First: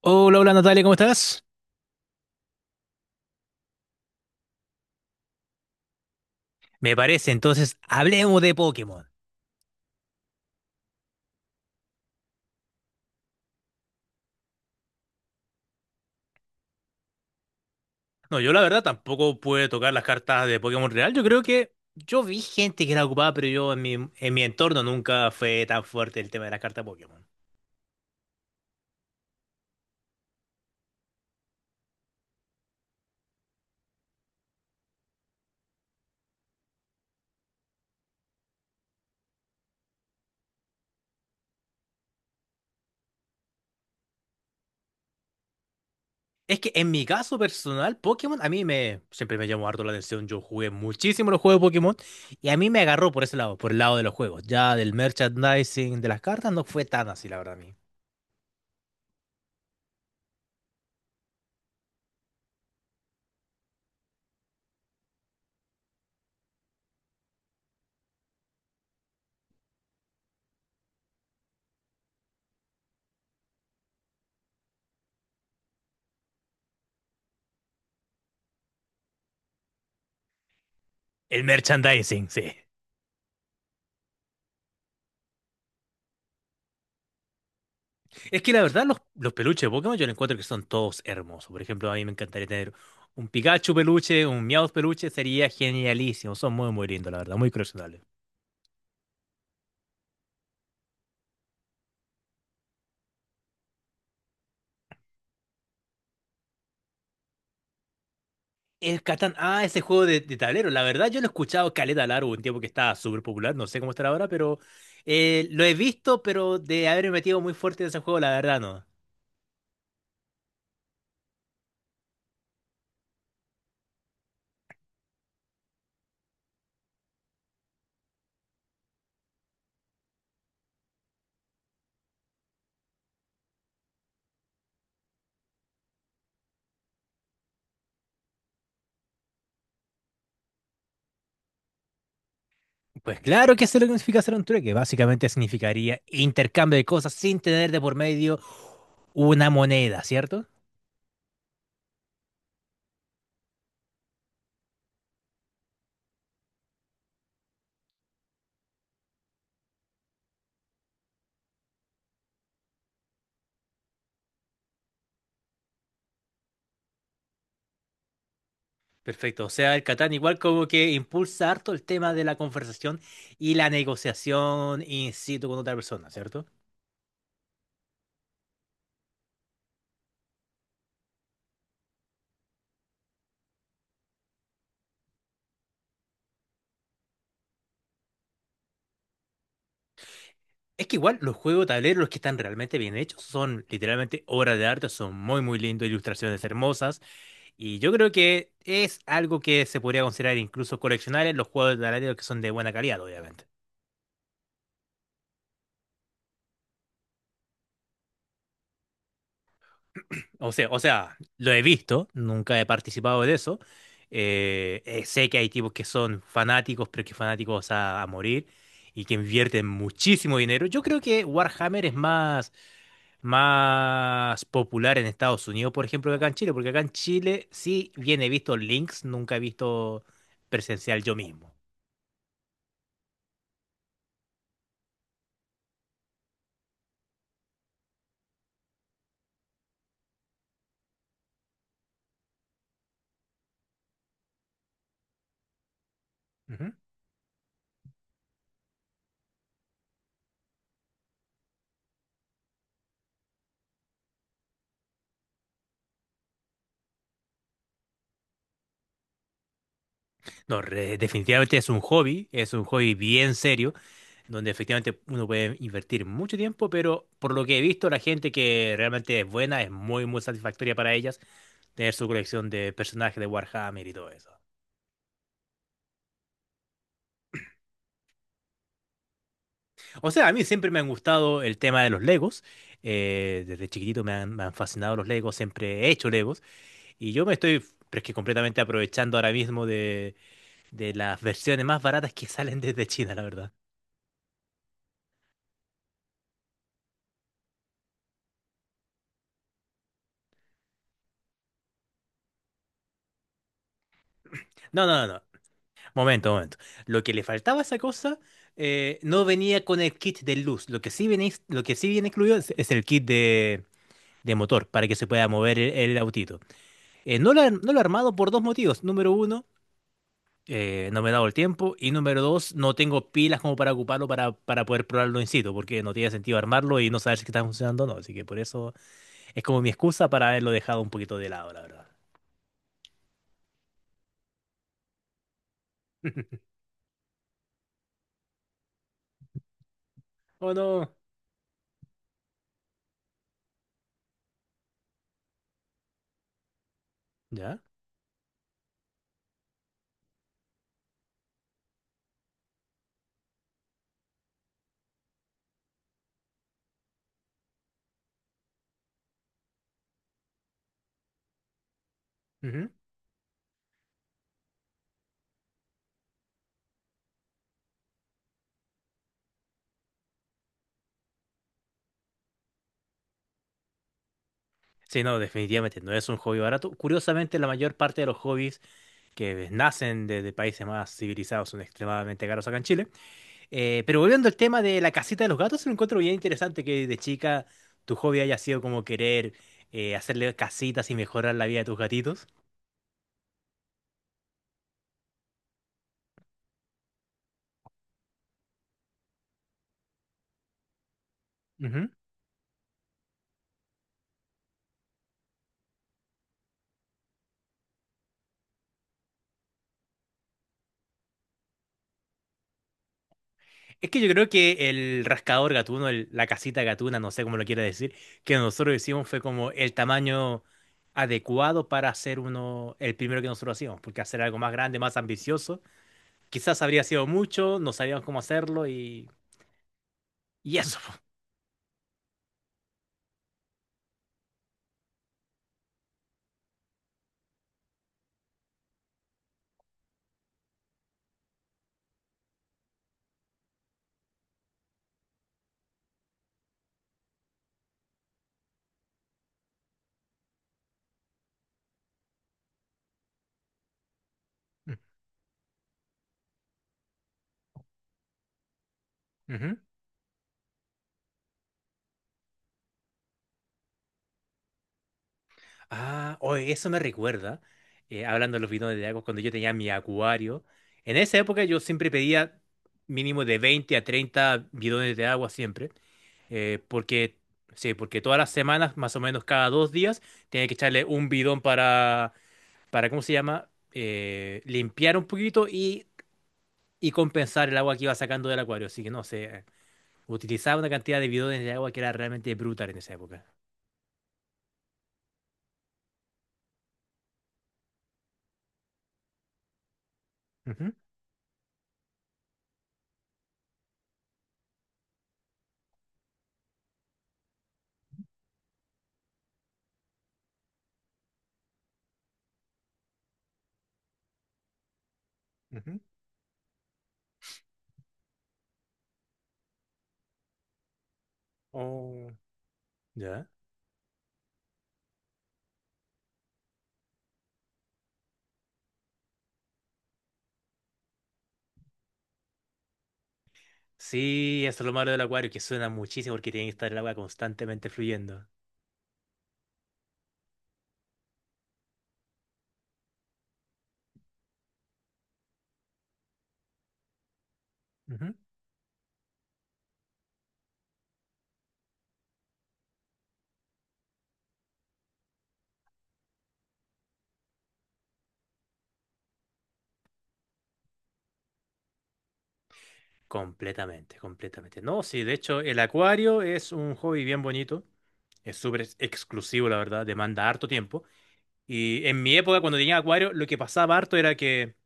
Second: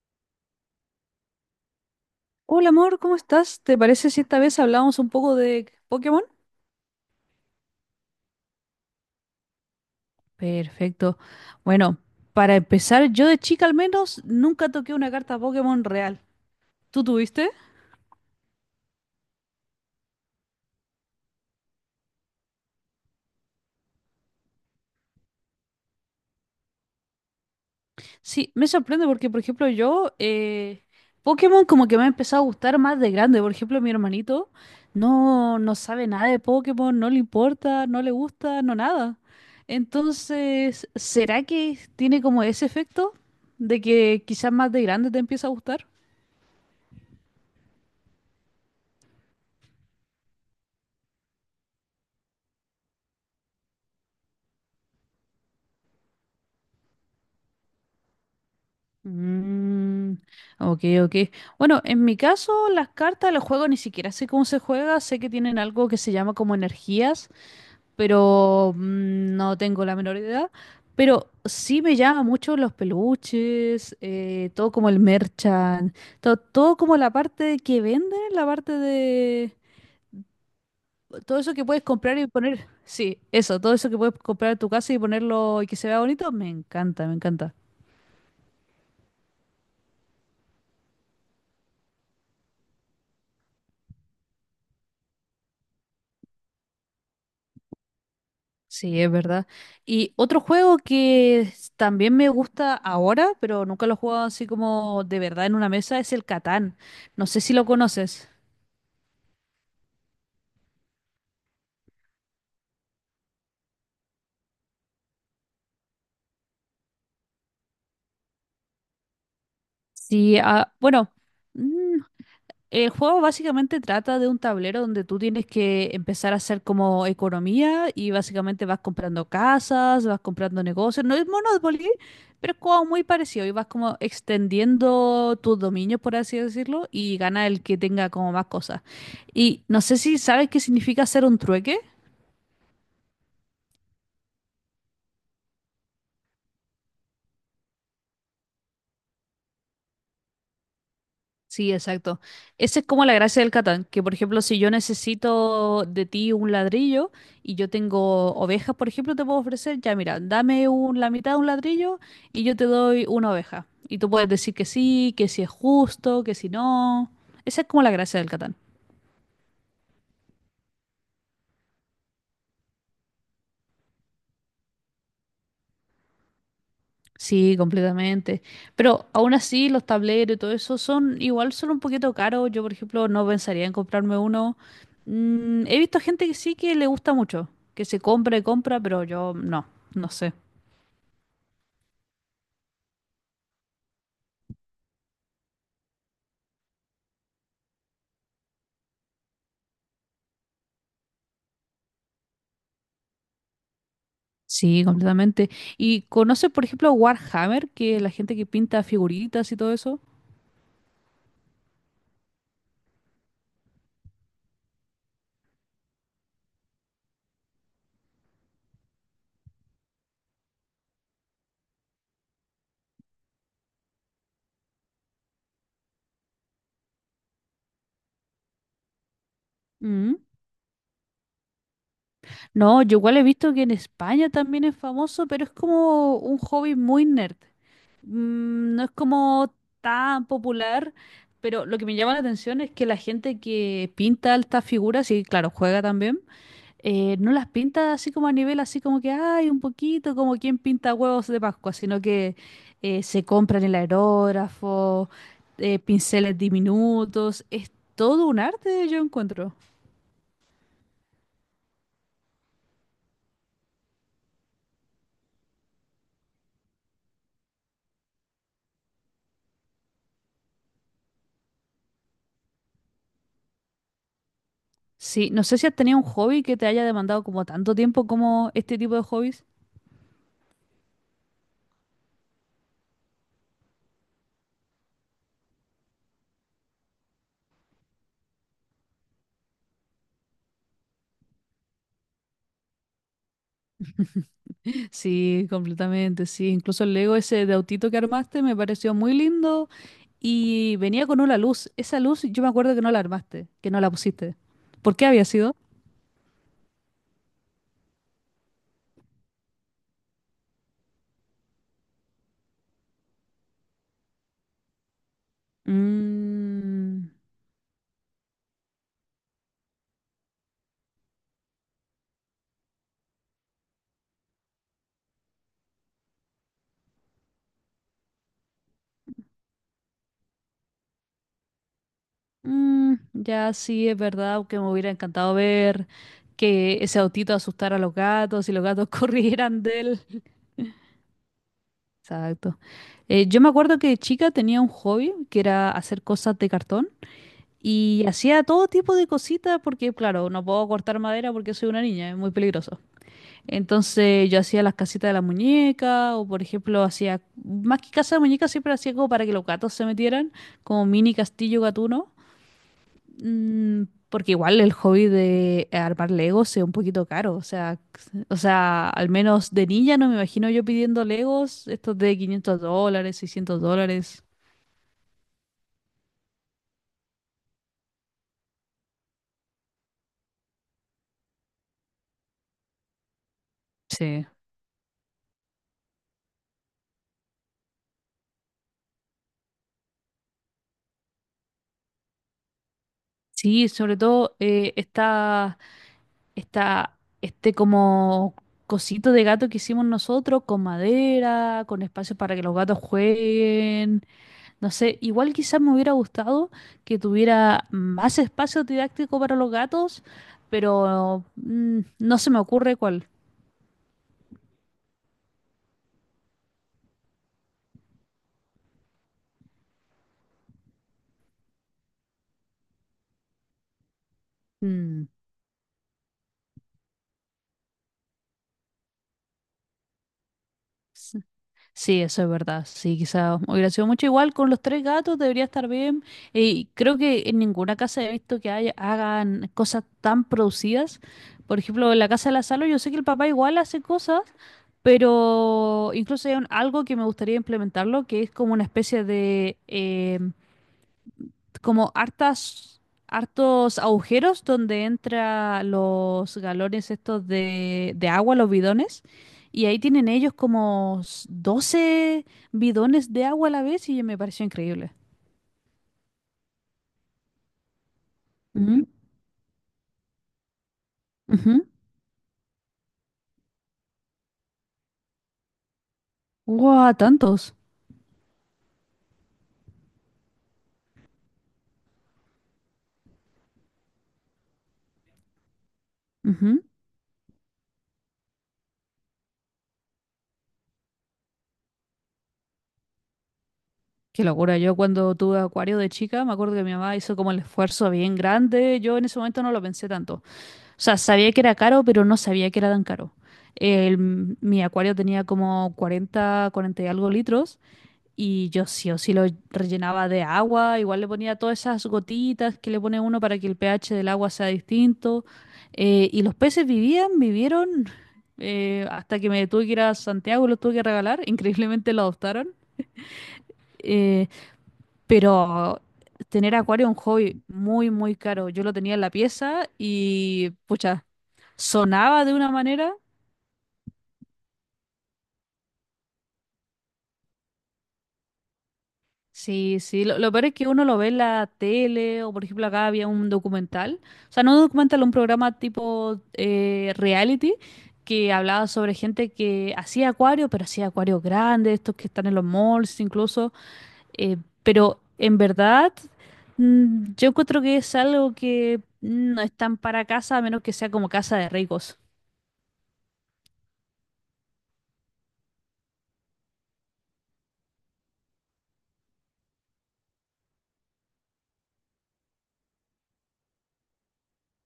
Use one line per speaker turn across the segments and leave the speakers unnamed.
Hola, hola Natalia, ¿cómo estás?
Hola amor, ¿cómo estás? ¿Te parece si esta vez hablamos un poco de Pokémon?
Me parece, entonces hablemos de Pokémon.
Perfecto. Bueno, para empezar, yo de chica al menos nunca toqué una carta Pokémon real. ¿Tú tuviste?
No, yo la verdad tampoco pude tocar las cartas de Pokémon Real. Yo creo que yo vi gente que era ocupada, pero yo en mi entorno nunca fue tan fuerte el tema de las cartas Pokémon.
Sí, me sorprende porque, por ejemplo, yo, Pokémon como que me ha empezado a gustar más de grande. Por ejemplo, mi hermanito no, no sabe nada de Pokémon, no le importa, no le gusta, no nada. Entonces, ¿será que tiene como ese efecto de que quizás más de grande te empieza a gustar?
Es que en mi caso personal, Pokémon a mí me siempre me llamó harto la atención. Yo jugué muchísimo los juegos de Pokémon y a mí me agarró por ese lado, por el lado de los juegos. Ya del merchandising de las cartas no fue tan así, la verdad a mí.
Mm, ok, ok. Bueno, en mi caso, las cartas, los juegos ni siquiera sé cómo se juega. Sé que tienen algo que se llama como energías, pero no tengo la menor idea. Pero sí me llama mucho los peluches, todo como el merchant, todo como la parte que venden, la parte de todo
El
eso que puedes comprar y
merchandising, sí.
poner. Sí, eso, todo eso que puedes comprar en tu casa y ponerlo y que se vea bonito, me encanta, me encanta.
Es que la verdad, los peluches de Pokémon yo le encuentro que son todos hermosos. Por ejemplo, a mí me encantaría tener un Pikachu peluche, un Meowth peluche, sería genialísimo. Son muy, muy lindos, la verdad, muy coleccionables.
Sí, es verdad. Y otro juego que también me gusta ahora, pero nunca lo he jugado así como de verdad en una mesa, es el Catán. No sé si lo conoces.
El Catán, ah, ese juego de tablero. La verdad, yo lo he escuchado caleta largo, un tiempo que estaba súper popular, no sé cómo estará ahora, pero lo he visto, pero de haberme metido muy fuerte en ese juego, la verdad, no.
Sí, ah, bueno, mm, El juego básicamente trata de un tablero donde tú tienes que empezar a hacer como economía y básicamente vas comprando casas, vas comprando negocios. No es Monopoly, pero es como muy parecido y vas como extendiendo tus dominios, por así decirlo, y gana el que tenga como más cosas. Y no sé si sabes qué significa hacer un trueque.
Pues claro que eso es lo que significa hacer un trueque. Básicamente significaría intercambio de cosas sin tener de por medio una moneda, ¿cierto?
Sí, exacto. Esa es como la gracia del Catán, que por ejemplo, si yo necesito de ti un ladrillo y yo tengo ovejas, por ejemplo, te puedo ofrecer, ya mira, dame la mitad de un ladrillo y yo te doy una oveja. Y tú puedes decir que sí, que si es justo, que si no. Esa es como la gracia del Catán.
Perfecto, o sea, el Catán igual como que impulsa harto el tema de la conversación y la negociación in situ con otra persona, ¿cierto?
Sí, completamente. Pero aún así, los tableros y todo eso son igual, son un poquito caros. Yo, por ejemplo, no pensaría en comprarme uno. He visto gente que sí que le gusta mucho, que se compra y compra, pero yo no, no sé.
Es que igual los juegos de tablero, los que están realmente bien hechos, son literalmente obras de arte, son muy muy lindos, ilustraciones hermosas, y yo creo que es algo que se podría considerar incluso coleccionables los juegos de tablero que son de buena calidad, obviamente.
Sí, completamente. ¿Y conoces, por ejemplo, Warhammer, que es la gente que pinta figuritas y todo eso?
O sea, lo he visto, nunca he participado de eso. Sé que hay tipos que son fanáticos, pero que fanáticos a morir y que invierten muchísimo dinero. Yo creo que Warhammer es más popular en Estados Unidos, por ejemplo, que acá en Chile, porque acá en Chile sí bien he visto links, nunca he visto
Mm.
presencial yo mismo.
No, yo igual he visto que en España también es famoso, pero es como un hobby muy nerd. No es como tan popular, pero lo que me llama la atención es que la gente que pinta estas figuras, y claro, juega también,
Ujú.
no las pinta así como a nivel, así como que hay un poquito, como quien pinta huevos de Pascua, sino que se compran el aerógrafo, pinceles diminutos, es todo un arte, yo encuentro.
No, definitivamente es un hobby bien serio. Donde efectivamente uno puede invertir mucho tiempo, pero por lo que he visto, la gente que realmente es buena es muy, muy satisfactoria para ellas tener su colección de personajes de Warhammer y todo eso.
Sí, no sé si has tenido un hobby que te haya demandado como tanto tiempo como este tipo de hobbies.
O sea, a mí siempre me han gustado el tema de los Legos. Desde chiquitito me han fascinado los Legos, siempre he hecho Legos. Y pero es que completamente aprovechando ahora mismo de las versiones más baratas que salen desde China, la verdad.
Sí, completamente, sí. Incluso el Lego ese de autito que armaste me pareció muy lindo y venía con una luz. Esa luz yo me acuerdo que no la armaste, que no la pusiste.
No,
¿Por qué
no, no, no.
había sido?
Momento, momento. Lo que le faltaba a esa cosa, no venía con el kit de luz. Lo que sí viene incluido es el kit de motor para que se pueda mover el autito.
Mm,
No lo he armado por dos motivos. Número uno, no me he dado el tiempo. Y número dos, no tengo pilas como para ocuparlo para poder probarlo in situ, porque no tiene sentido armarlo y no saber si está funcionando o no. Así que por eso es como mi excusa para haberlo dejado un poquito de lado, la verdad.
ya sí, es verdad que me hubiera encantado ver que ese autito asustara a los gatos y los gatos corrieran de él.
¿O no?
Exacto. Yo me acuerdo que de chica tenía un hobby que era hacer cosas de cartón.
¿Ya?
Y hacía todo tipo de cositas porque, claro, no puedo cortar madera porque soy una niña, es muy peligroso. Entonces yo hacía las casitas de la muñeca o, por ejemplo, hacía, más que casa de muñeca, siempre hacía como para que los gatos se metieran, como mini castillo gatuno. Mm, Porque igual el hobby de armar Legos es un poquito caro. O sea, o sea, al menos de niña no me imagino yo pidiendo Legos, estos de $500, $600.
Sí, no, definitivamente no es un hobby barato. Curiosamente, la mayor parte de los hobbies que nacen de países más civilizados son extremadamente caros acá en Chile. Pero
Sí.
volviendo al tema de la casita de los gatos, lo encuentro bien interesante que de chica tu hobby haya sido como querer hacerle casitas y mejorar la vida de tus gatitos.
Sí, sobre todo está este como cosito de gato que hicimos nosotros con madera, con
Ujú.
espacio para que los gatos jueguen. No sé, igual quizás me hubiera gustado que tuviera más espacio didáctico para los gatos, pero no se me ocurre cuál.
Es que yo creo que el rascador gatuno, la casita gatuna, no sé cómo lo quiera decir, que nosotros hicimos fue como el tamaño adecuado para hacer uno, el primero que nosotros hacíamos, porque hacer algo más grande, más
Mm,
ambicioso. Quizás habría sido mucho, no sabíamos cómo hacerlo y eso.
Sí, eso es verdad. Sí, quizá hubiera sido mucho igual con los tres gatos, debería estar bien. Y creo que en ninguna casa he visto que hagan cosas tan producidas. Por ejemplo, en la casa de la Salo, yo sé que el papá igual hace cosas, pero incluso hay algo que me gustaría implementarlo, que es como una especie de, como hartos agujeros donde entra los galones estos de agua, los bidones.
Ujú.
Y ahí tienen ellos como 12 bidones de agua a la vez y me pareció increíble.
Ah, oye, eso me recuerda, hablando de los bidones
Ujú,
de agua, cuando yo tenía mi acuario. En esa época yo
ujú.
siempre pedía mínimo de 20 a 30 bidones de agua siempre, eh,
¡Guau!
porque,
Tantos.
sí, porque todas las semanas, más o menos cada dos días, tenía que echarle un bidón para, ¿cómo se llama? Limpiar un poquito
Ujú.
y compensar el agua que iba sacando del acuario. Así que no sé, utilizaba una cantidad de bidones de agua que era realmente brutal en esa época.
Qué locura. Yo cuando tuve acuario de chica, me acuerdo que mi mamá hizo como el esfuerzo bien grande. Yo en ese momento no lo pensé tanto. O
Ujú,
sea, sabía que era caro, pero no sabía que era tan caro. Mi acuario tenía como 40 y algo litros y yo sí o sí lo rellenaba de agua, igual le ponía todas esas gotitas que le pone uno para que el pH del agua sea distinto.
ujú.
Y los peces vivían, vivieron hasta que me tuve que ir a Santiago y los tuve que regalar, increíblemente lo
Oh,
adoptaron.
¿ya?
Eh, pero tener acuario es un hobby muy, muy caro. Yo lo tenía en la pieza y, pucha, sonaba de una manera.
Sí, eso es lo malo del acuario, que suena muchísimo porque tiene que estar el agua constantemente fluyendo.
Sí, sí. Lo peor es que uno lo ve en la tele o, por ejemplo, acá había un documental. O sea, no un documental, un programa tipo reality
Ujú.
que hablaba sobre gente que hacía acuario, pero hacía acuarios grandes, estos que están en los malls incluso. Eh, pero en verdad, yo encuentro que es algo que no es tan para casa, a menos que sea como casa de ricos.
Completamente, completamente. No, sí, de hecho, el acuario es un hobby bien bonito. Es súper exclusivo, la verdad, demanda harto tiempo. Y en mi época, cuando tenía acuario, lo que pasaba harto era que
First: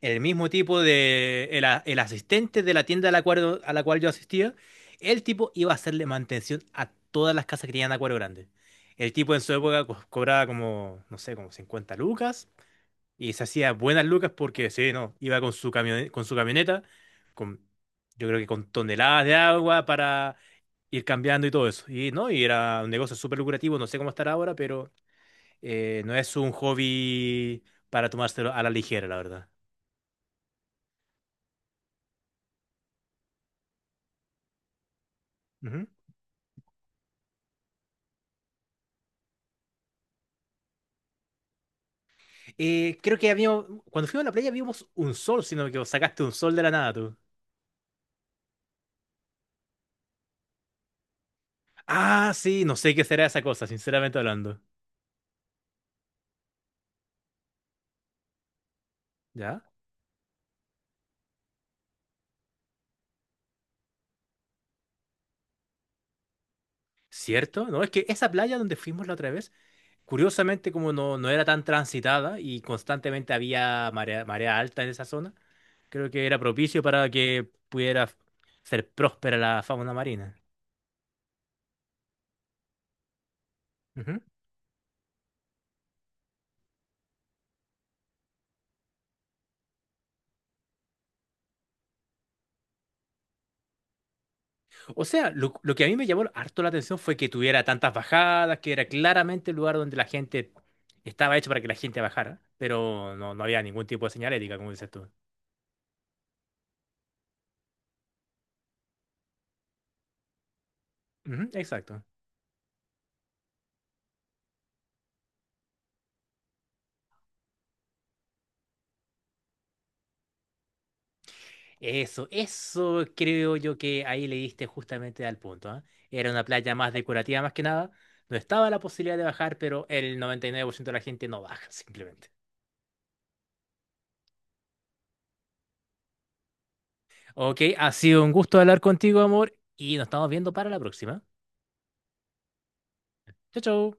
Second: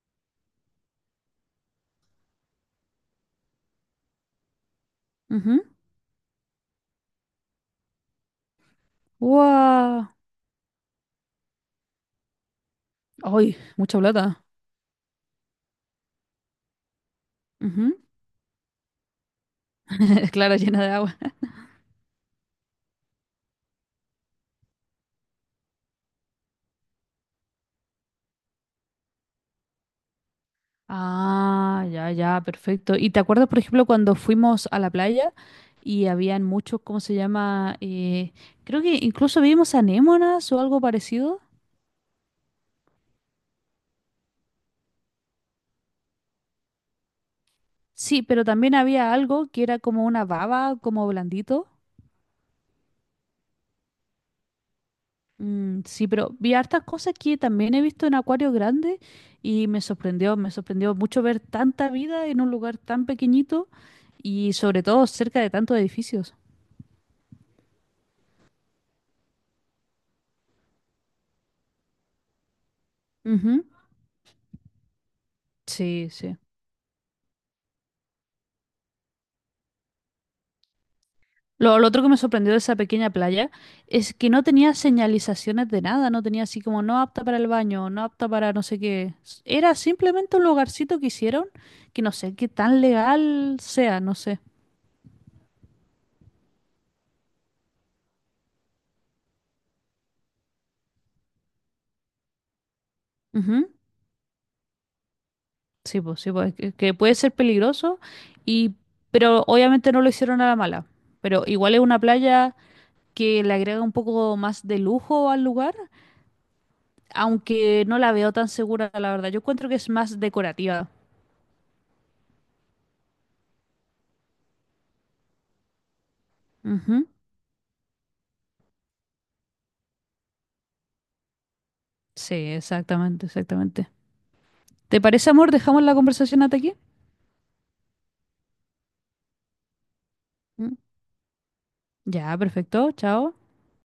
el mismo tipo de, el asistente de la tienda a la cual yo asistía, el tipo
Ujú.
iba a hacerle mantención a todas las casas que tenían acuario grande. El tipo en su época
¡Guau!
cobraba como, no sé, como 50 lucas y se
¡Ay,
hacía
mucha
buenas lucas
plata!
porque, sí, no, iba con su camioneta, con,
Ujú.
yo creo que con toneladas de agua para
Claro, llena de
ir
agua.
cambiando y todo eso. Y, no, y era un negocio súper lucrativo, no sé cómo estará ahora, pero no es un hobby para tomárselo a la ligera, la verdad.
Ah, ya, ya, perfecto. ¿Y te acuerdas, por ejemplo, cuando fuimos a la playa y habían muchos, ¿cómo se llama? Creo que incluso vimos anémonas o algo parecido.
Cuando fuimos a la playa vimos un sol, sino que sacaste un sol de la nada tú.
Sí, pero también había algo que era como una baba, como blandito.
Ah, sí, no sé qué será esa cosa, sinceramente hablando.
Sí, pero vi hartas cosas que también he visto en acuarios grandes y
¿Ya?
me sorprendió mucho ver tanta vida en un lugar tan pequeñito y sobre todo cerca de tantos edificios.
¿Cierto? No, es que esa playa donde fuimos la otra vez, curiosamente como no era tan transitada y constantemente
Ujú.
había marea alta en esa zona,
Sí,
creo que
sí.
era propicio para que pudiera ser próspera la fauna marina.
Lo otro que me sorprendió de esa pequeña playa es que no tenía señalizaciones de nada, no tenía así como no apta para el baño, no apta para no sé qué. Era simplemente un lugarcito que hicieron que no sé qué tan legal sea, no sé.
O sea, lo que a mí me llamó harto la atención fue que tuviera tantas bajadas, que era claramente el lugar donde la gente estaba hecho para que la gente bajara, pero no había ningún tipo de señalética, como dices tú.
Sí, pues, que puede ser peligroso y pero obviamente no lo hicieron a la mala, pero
Ujú,
igual es una
exacto.
playa que le agrega un poco más de lujo al lugar, aunque no la veo tan segura, la verdad. Yo encuentro que es más decorativa.
Eso creo yo que ahí le diste justamente al punto, ¿ah? Era una playa más
Ujú.
decorativa más que nada. No estaba la posibilidad de bajar, pero el 99% de la gente no baja, simplemente.
Sí, exactamente, exactamente. ¿Te parece, amor? ¿Dejamos la conversación hasta aquí?
Ok, ha sido un gusto hablar contigo, amor, y nos estamos viendo para
Mm.
la próxima.
Ya, perfecto. Chao.
Chao, chao.